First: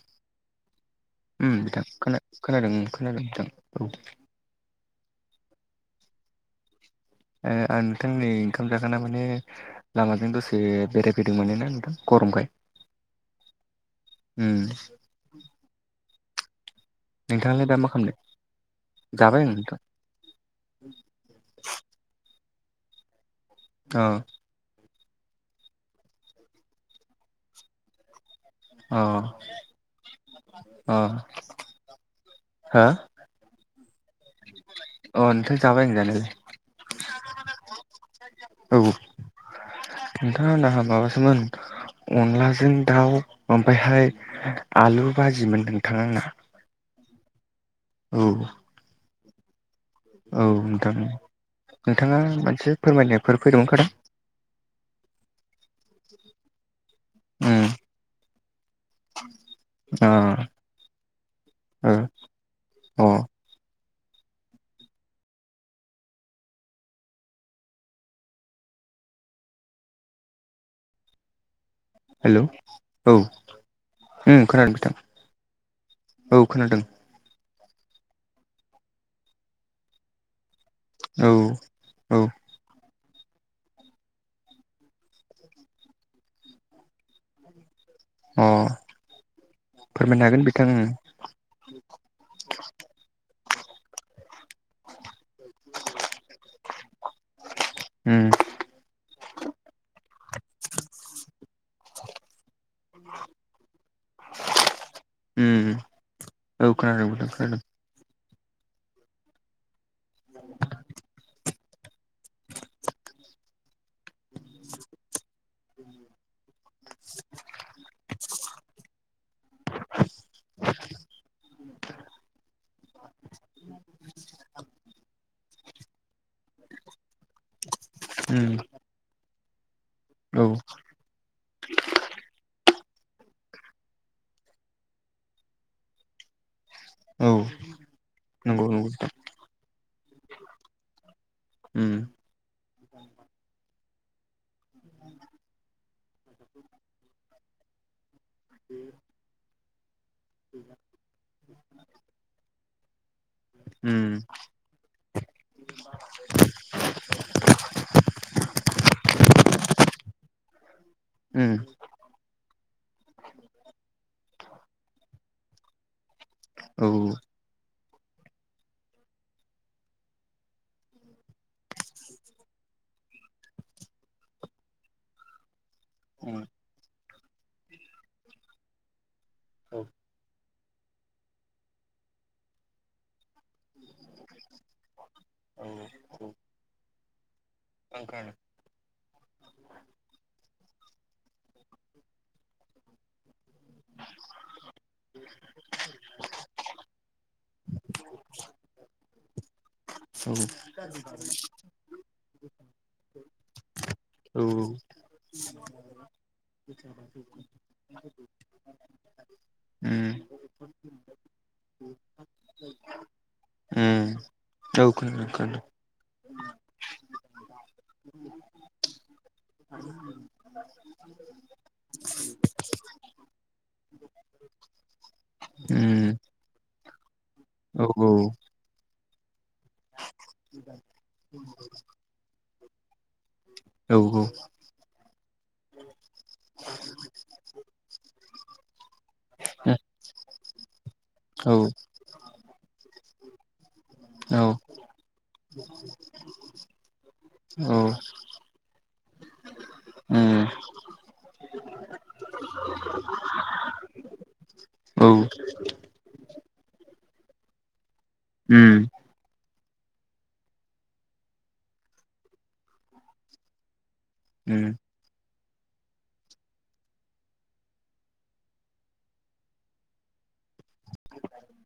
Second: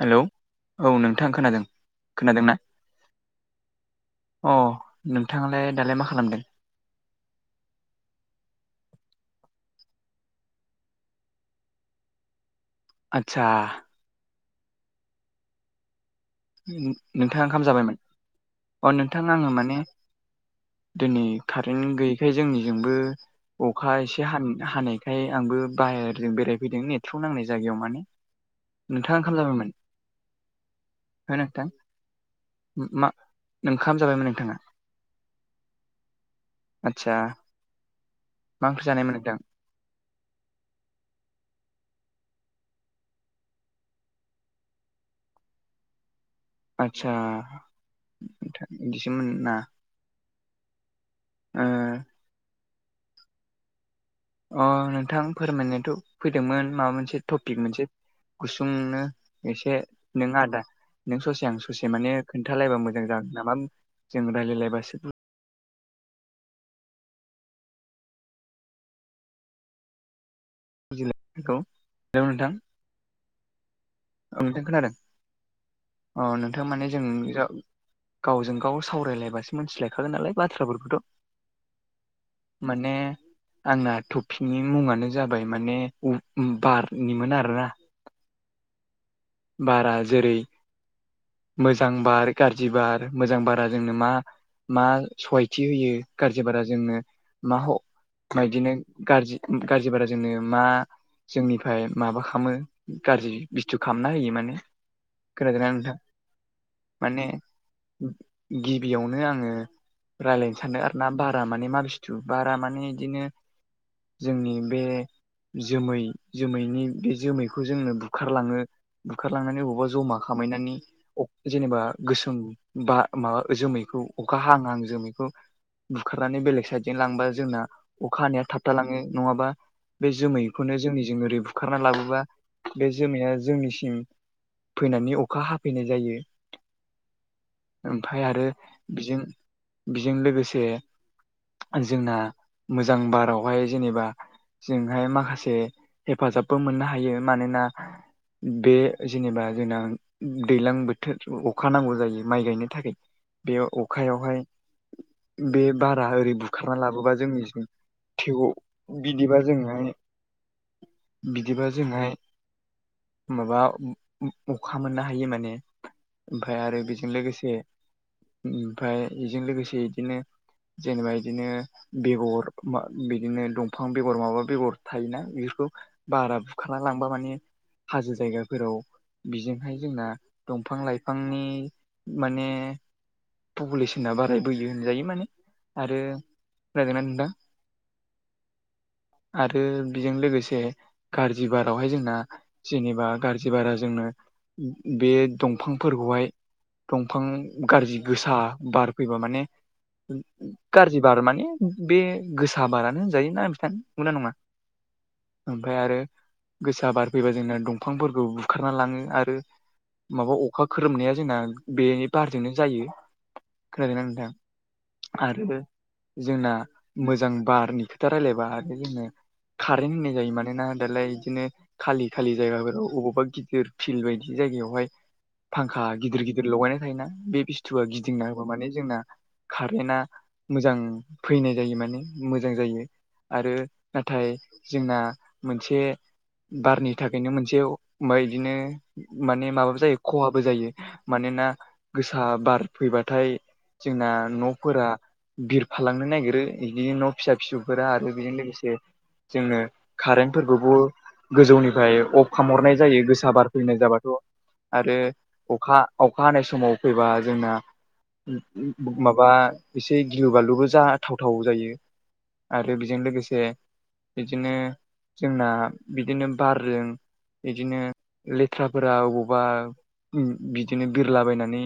Hello औ नोंथां उम खोनादों बिथां खोना खोनादों ना खोनादों नोंथां औ अ नोंथांआलाय दालाय मा खालामदों ओ आं नोंथांनि नै ओंखाम जाखांना माने लामाजों दसे बेरायफैदों मोनोना नोंथां गरमखाय आदसा उम नोंथाङा ओंखाम नोंथाङालाय दा मा जाबायमोन खालामदों अ नोंथां जाबाय आं आङो माने नोंथां दिनै कारेन्ट गैयैखाय जोंनिजोंबो अखा अ एसे हानि हानाय खाय आंबो बाहेरजों बेरायफैदों नेथ्र'क नांनाय जायगायाव माने नोंथाङा ओंखाम जाबायमोन अ [unintelligible] हो नोंथां हो मा- मा ओंखाम जाबायमोन नोंथां अ नोंथां जाबाय जानाय आतसा मा औ ओंख्रि जानायमोन नोंथां नोंथां आंना माबासोमोन [unintelligible] अनलाजों दाउ ओमफ्रायहाय आलु भाजिमोन नोंथां आंना आतसा औ बिदिसोम नोंना औ नोंथां ओ नोंथाङा मोनसे फोरमायनायफोर फैदोंमोन खदा [unintelligible] अ नोंथां फोरमायनोथ' फैदोंमोन माबा मोनसे टपिक उम मोनसे गुसुंनो एसे अ नों आदा नों ससे आं ससे माने ओ खोन्थालायबा मोजां अ जागोन नामा जों रायलायलायबासो खौ [inaudible] हेल' औ औ उम नोंथां खोनादों बिथां अ औ नोंथां खोनादों माने जों गावजों गाव सावरायलायबासो मिथिलायखागोन नालाय बाथ्राफोरखौ औ औ माने आंना तपिगनि मुङानो जाबाय माने उ बारनिमोन आरो ना अ बारा जेरै मोजां बार गाज्रि बार मोजां बारा जोंनो मा मा सहायथि होयो गारजि बारा जोंनो मा उम बिदिनो गाज्रि गाज्रि बारा जोंनो मा जोंनिफ्राय माबा खालामो गाज्रि बस्थु खालामना होयो माने उम खोनादों ना नोंथां औ खोनादों माने बिथां खोनादों गिबियावनो आङो रायलायनो सानदों आरो ना बारा माने मानसि बारा माने बिदिनो जोंनि बे जोमै जोमैनि बे जोमैखौ जोङो बुखारलाङो बुखारलांनानै बबावबा जमा खामहैनानै जेनेबा गोसोम बा माबा जोमैखौ अखा हाहां हाहां जोमैखौ बुखारनानै बेलेग साइदजों लांबा जोंना अखा हानाया उम थाबथा लाङो नङाबा बे औ जोमैखौनो जोंनिजों ओरै बुखारना लाबोबा बे जोमैया जोंनि सिम फैनानै अखा हाफैनाय जायो औ ओमफ्राय आरो नंगौ नंगौ बिजों बेजों लोगोसे उम जोंना मोजां बारावहाय जेनेबा जोंहाय माखासे हेफाजाबबो मोननो हायो मानोना बे जेनेबा जोंना दैज्लां बोथोर अखा नांगौ जायो माइ गायनो थाखाय बे उम अखायावहाय बे बारा ओरै बुखारना लाबोबा जोंनिसिम थेव बिदिबा जोंहाय उम बिदिबा जोंहाय माबा अखा मोननो हायो माने ओमफ्राय आरो औ बेजों लोगोसे ओमफ्राय बेजों लोगोसे बिदिनो जेनेबा बिदिनो बेगर बिदिनो दंफां बेगर माबा बेगर थायोना बेफोरखौ बारा उम बुखारना लांबा माने हाजो जायगाफोराव औ बिजोंहाय जोंना दंफां लाइफांनि माने पपुलेसना बारायबोयो होनजायो माने औ आरो खोनादों ना नोंथां? ओं खोनादों। आरो बेजों लोगोसे गारजि बारावहाय जोंना जेनेबा गाज्रि बारा जोंनो बे दंफांफोरखौहाय दंफां गाज्रि गोसा बार फैबा माने औ गाज्रि बार माने खा बे गोसा बारानो होनजायो‌ ना बिथां नंगौना नङा। औ ओमफ्राय आरो गोसा बार फैबा जोंना दंफांफोरखौ बुखारना लाङो आरो। उम माबा अखा खोरोमनाया जोंना बे बारजोंनो जायो। खोनादों ना उम नोंथां औ खोनादों आरो ओ खोनादों जोंना मोजां बारनि खोथा रायलायबा आरो जोंनो कारेन्ट होननाय जायो मानोना दालाय बिदि खालि खालि जायगाफोराव अबावबा गिदिर फिल्ड बायदि जायगायावहा फांखा उम गिदिर गिदिर लगायनाय थायोना बे फिथुवआ औ औ गिदिंना होनबा माने जोंना कारेन्टआ मोजां फैनाय जायो माने। मोजां जायो आरो औ नाथाय जोंना मोनसे बारनि थाखायनो मोनसे मा बिदिनो माने माबाबो औ जायो खहाबो जायो। मानोना गोसा बार फैबाथाय जोंना औ उम औ उम न'फोरा ओ बिरफालांनो नागिरो बिदि न' फिसा फिसौफोरा आरो बेजों लोगोसे जोंनो कारेन्टफोरखौबो। गोजौनिफ्राय अफ खामहरनाय जायो गोसा बार फैनाय जाबाथ'। आरो अखा अखा हानाय समाव फैबा जोंना उम माबा एसे गिलु बालुबो जाथावथाव जायो। आरो बेजों लोगोसे बिदिनो उम जोंनाबो बिदिनो बारजों बिदिनो लेथ्राफोरा अबावबा ओ बिदिनो बिरलाबायनानै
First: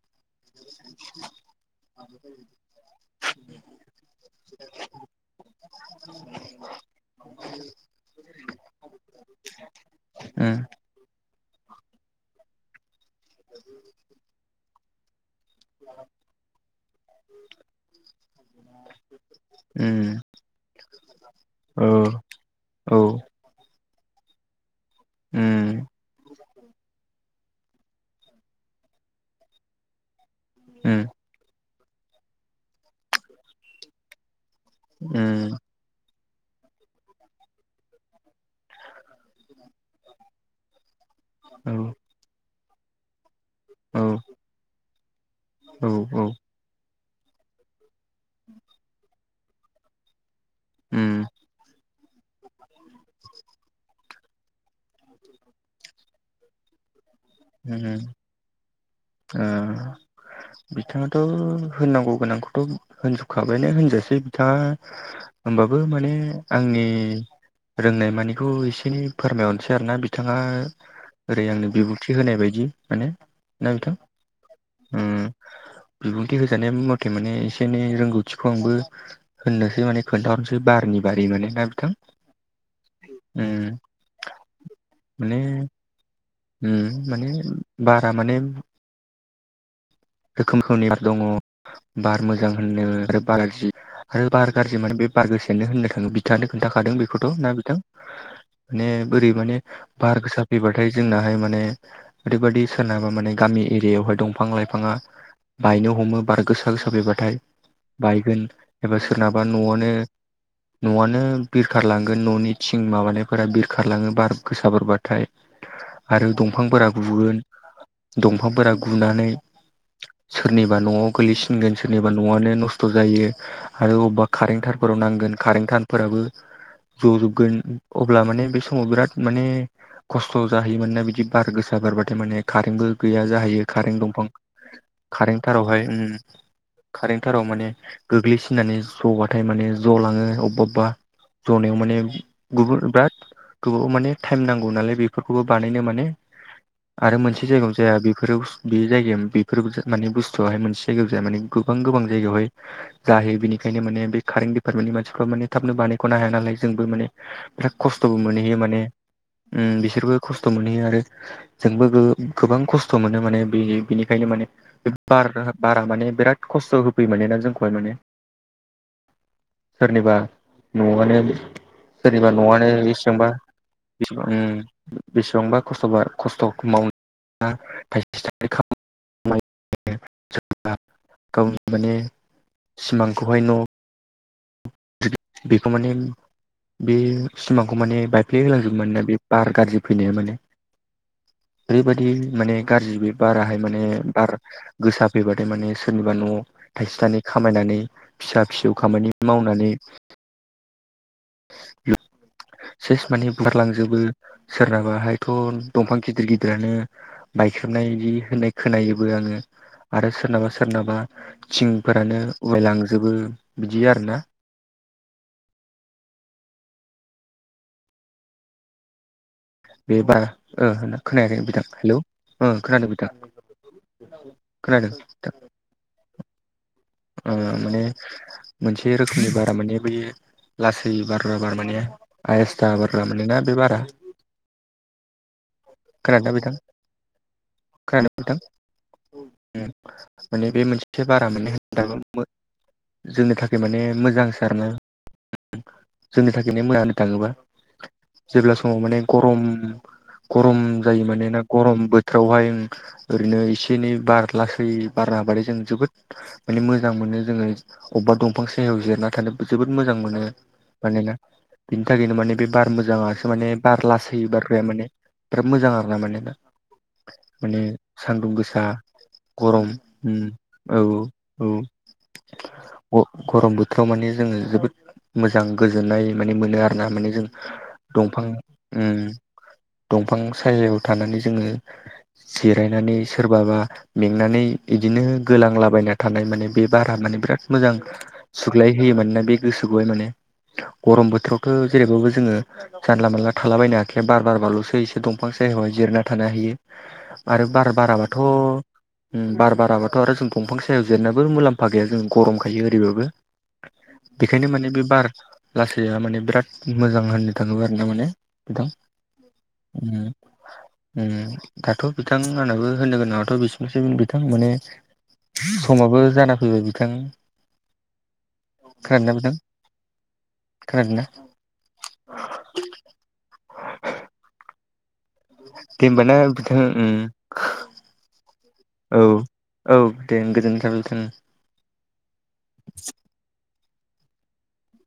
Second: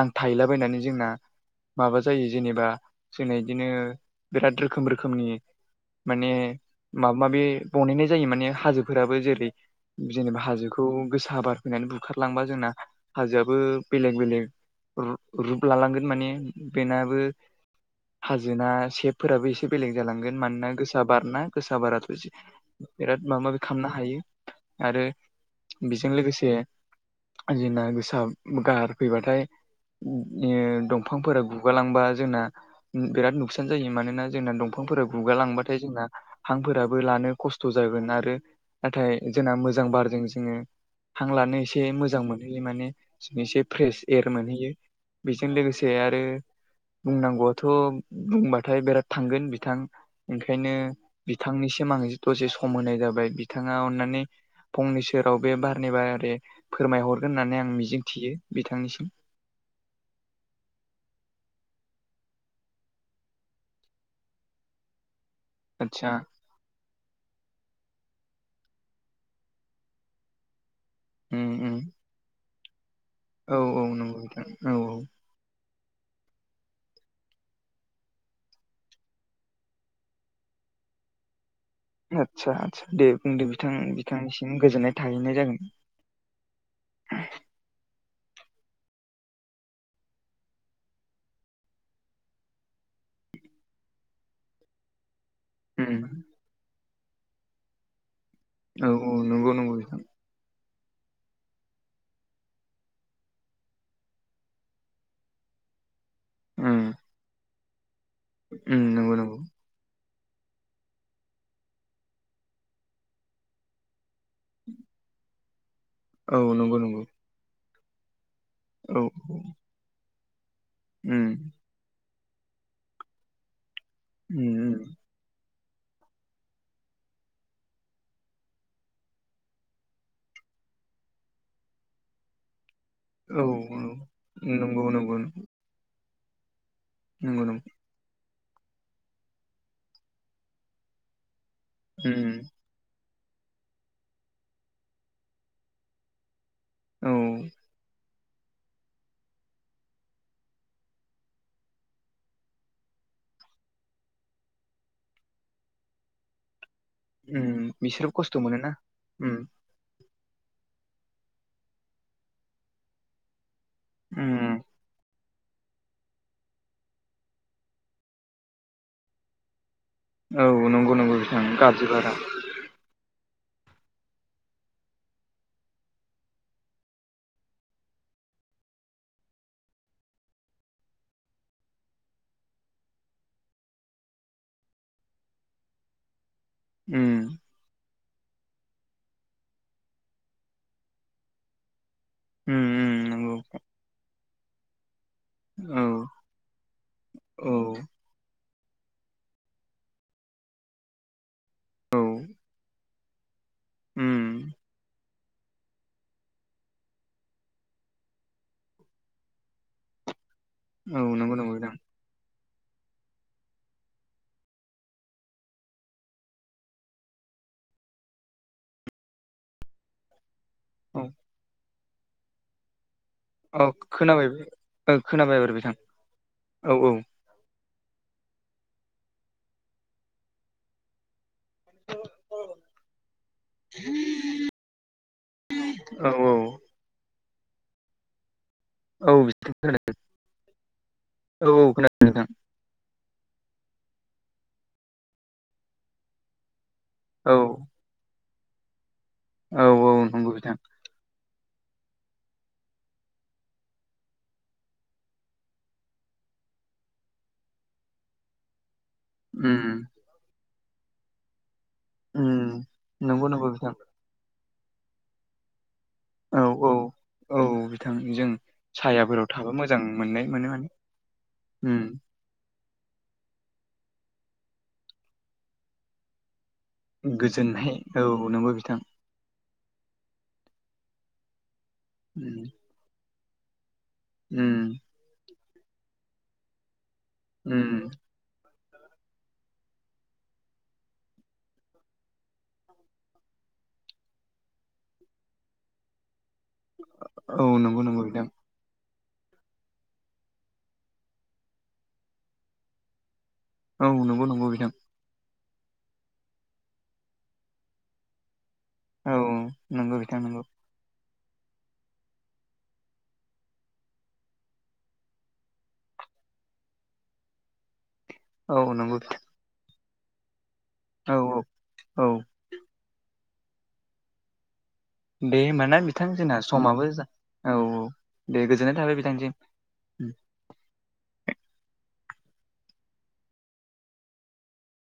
नांथाहैलाबायनानै जोंना माबा जायो जेनेबा जोंना बिदिनो बिराद रोखोम रोखोमनि माने माबा-माबि बनायनाय जायो माने हाजोफोराबो जेरै जेनेबा औ हाजोखौ गोसा बार फैनानै बुखारलांबा जोंना हाजोआबो बेलेग बेलेग रुप लालांगोन माने बेनाबो। हाजोना सेबफोराबो औ एसे बेलेग जालांगोन मानोना गोसा बार ना उम औ गोसा बाराथ' एबा बिराद माबा-माबि खालामनो हायो आरो बेजों लोगोसे जोंना गोसा गारफैबाथाय औ दंफांफोरा गु गुगालांबा जोंना बिराद नुखसान जायो मानोना जोंना दंफांफोरा गुगालांबाथाय जोंना हांफोराबो लानो खस्थ' जागोन आरो नाथाय जोंना मोजां बारजों जोङो। हां लानो एसे मोजां मोनहैयो माने एसे। फ्रेश एयार मोनहैयो बेजों लोगोसे आरो। औ बुंनांगौआथ' बुंबाथाय बिराद थांगोन बिथां ओंखायनो उम बिथांनिसिम आं। दसे सम होनाय जाबाय बिथाङा अन्नानै फंनै सेराव बे बारनि बारि फोरमायहरगोन होननानै आं उम मिजिंथियो बिथांनिसिम। बिथाङाथ' होननांगौ गोनांखौ। होनजोबखाबायानो होनजासै बिथाङा होनोमबाबो आदसा माने आंनि रोंनाय मानिखौ एसे एनै फोरमायहरनोसै आरोना बिथाङा उम ओरै आंनो उम बिबुंथि होनाय बादि माने औ ना औ नंगौ औ औ बिथां। बिबुंथि होजानाय मथे माने एसे एनै रोंगौथिखौ आंबो होननोसै माने खोन्थाहरनोसै बारनि बारि माने ना बिथां। आदसा आदसा दे बुंदो उम बिथां बिथांनिसिम गोजोननाय थाहैनाय माने जागोन। माने बारा माने। रोखोम रोखोमनि बार दङ बार मोजां होनो आरो बार गारजि आरो बार गारजि माने बे बार गोसा नो होननो उम थाङो बिथाङानो खोन्था खांदों बेखौथ' ना बिथां औ माने औ बोरै नंगौ माने नंगौ बिथां बार गोसा फैबाथाय जोंनाहाय माने ओरैबादि सोरनाबा माने गामि एरियायावहाय दंफां लाइफाङा बायनो हमो बार गोसा उम गोसा फैबाथाय बाय गोन उम एबा नंगौ नंगौ सोरनाबा न'वावनो न'वानो बिरखारलांगोन न'नि थिं माबानायफोरा बिरखारलाङो बार गोसा बोरबाथाय आरो औ नंगौ दंफांफोरा नंगौ गुगोन दंफांफोरा औ गुनानै सोरनिबा न'वाव उम गोलैसिनगोन सोरनिबा न'वानो नस्थ' जायो आरो अबबा उम कारेन थारफोराव नांगोन कारेन थारफोराबो जजोबगोन अब्ला माने बे समाव बिराद माने खस्थ' जाहैयो मानोना बिदि बार गोसा बारबाथाय माने कारेन्टबो गैया जाहैयो कारेन्ट दंफां नोंगौ नों कारेन्ट थारावहाय कारेन्ट थाराव नंगौ नंगौ माने गोग्लैसिननानै जबाथाय माने ज'लाङो अबबा अबबा जनायाव माने उम गुबुर ब्राद गोबाव माने टाइम नांगौ नालाय बेफोरखौबो बानायनो माने औ आरो मोनसे जायगायावनो जाया बे बेफोराव बे जायगायाव बेफोर माने बुस्थुवाहाय मोनसे जायगायाव जाया माने गोबां गोबां जायगायावहाय जाहायो बेनिखायनो माने बे कारेन्ट दिपार्टमेन्टनि मानसिफ्रा माने थाबनो बानायख'नो हाया नालाय जोंबो माने उम बिराद बिसोरो खस्थ'बो खस्थ' मोनहैयो मोनोना माने उम बिसोरबो खस्थ' मोनहैयो आरो जोंबो गोबां खस्थ' मोनो माने बिनि बिनिखायनो माने उम बार बारा माने बिराद खस्थ' होफैयो मानोना जोंखौहाय माने सोरनिबा औ नंगौ नंगौ न'वानो बिथां गाज्रि बारा सोरनिबा न'वानो बेसेबांबा बेसेबां बेसेबांबा खस्थ' खस्थ' मावनो थाइसे थाइनै खा मायो सोरबा गावनि माने सिमांखौहाय न बेखौ माने बे उम सिमांखौ माने बायफ्ले होलांजोबो मानोना बे बार गाज्रि फैनाया माने ओरैबायदि माने उम गाज्रि उम बे नंगौ बाराहाय माने बार गोसा फैबाथाय माने औ सोरनिबा न थाइसे थाइनै औ खामायनानै फिसा फिसौ खामानि माव नानै औ [unintelligible] सेस माने बुखारलांजोबो उम सोरनाबाहायथ' दंफां गिदिर गिदिरानो बायख्रेबनाय इदि होननाय खोनायोबो आङो आरो सोरनाबा सोर सोरनाबा औ नंगौ नंगौ बिथां थिंफोरानो उरायलांजोबो बिदि आरो ना बे बार ओ होना औ खोनायाखै बिथां हेलौ ओ खोनादों बिथां अ खोनाबाय खोनादों ओ बिथां खोनाबाय एबार बिथां औ औ माने मोनसे रोखोमनि बारा माने बै लासै बारग्रा बार माने आयेस्था बारग्रा माने ना बे बारा औ खोनादोंना बिथां खोनादों ना औ बिथां नोंथां माने बे मोनसे बारा औ माने औ खोनादों नोंथां [unintelligible] जोंनि थाखाय माने मोजां सार नो जोंनि थाखायनो [unintelligible] थाङोबा औ जेब्ला समाव माने गरम औ औ नंगौ बिथां गरम जायो माने ना गरम बोथोरावहाय ओरैनो एसे एनै बार लासै बारना हाबथाय जों जोबोद माने मोजां मोनो जोङो अबबा दंफां सायहायाव जिरायना थानो जोबोद उम मोजां मोनो मानोना बिनि थाखायनो उम माने बे बार नंगौ मोजाङासो माने नंगौ बिथां बार लासै बारग्राया माने बिराद मोजां आरो ना माने औ औ औ माने बिथां जों सान्दुं गोसा सायाफोराव थाबा गरम मोजां उम मोननाय मोनो औ औ माने गरम बोथोराव माने जोङो जोबोद मोजां गोजोननाय माने मोनो आरो दा माने जों गोजोननाय औ दंफां नंगौ बिथां दंफां सायायाव थानानै जोङो उम जिरायनानै सोरबाबा मेंनानै इदिनो गोलांलाबायना थानाय माने बे बारा माने बिराद मोजां उम सुग्लाय होयो मानोना बे गोसोखौहाय माने गरम बोथोरावथ' जेरैबाबो जोङो जानला मानला थालाबायनो हाखाया बार बारबाल'सो दंफां सायावाय जिरायना थानो हायो औ आरो बार नंगौ नंगौ बाराबाथ' बिथां बार बाराबाथ' आरो जों दंफां सायाव जिरायनाबो मुलाम्फा गैया जों गरम खायो ओरैबाबो औ नंगौ बेखायनो नंगौ माने बिथां बे बार लासैया माने बिराद मोजां होननो थाङो आरो ना माने बिथां औ नंगौ [unintelligible] बिथां नंगौ दाथ' बिथां आंनाबो होननो गोनाङाथ' बिसिनोसै बिथां माने समाबो जाना फैबाय बिथां औ नंगौ खोनादोंना बिथां खोनादोंना औ औ औ दे होमबाना बिथां जोंना समाबो जा औ औ दे गोजोननाय औ थाबाय बिथांसिम औ दे गोजोन्नाय थाबाय बिथां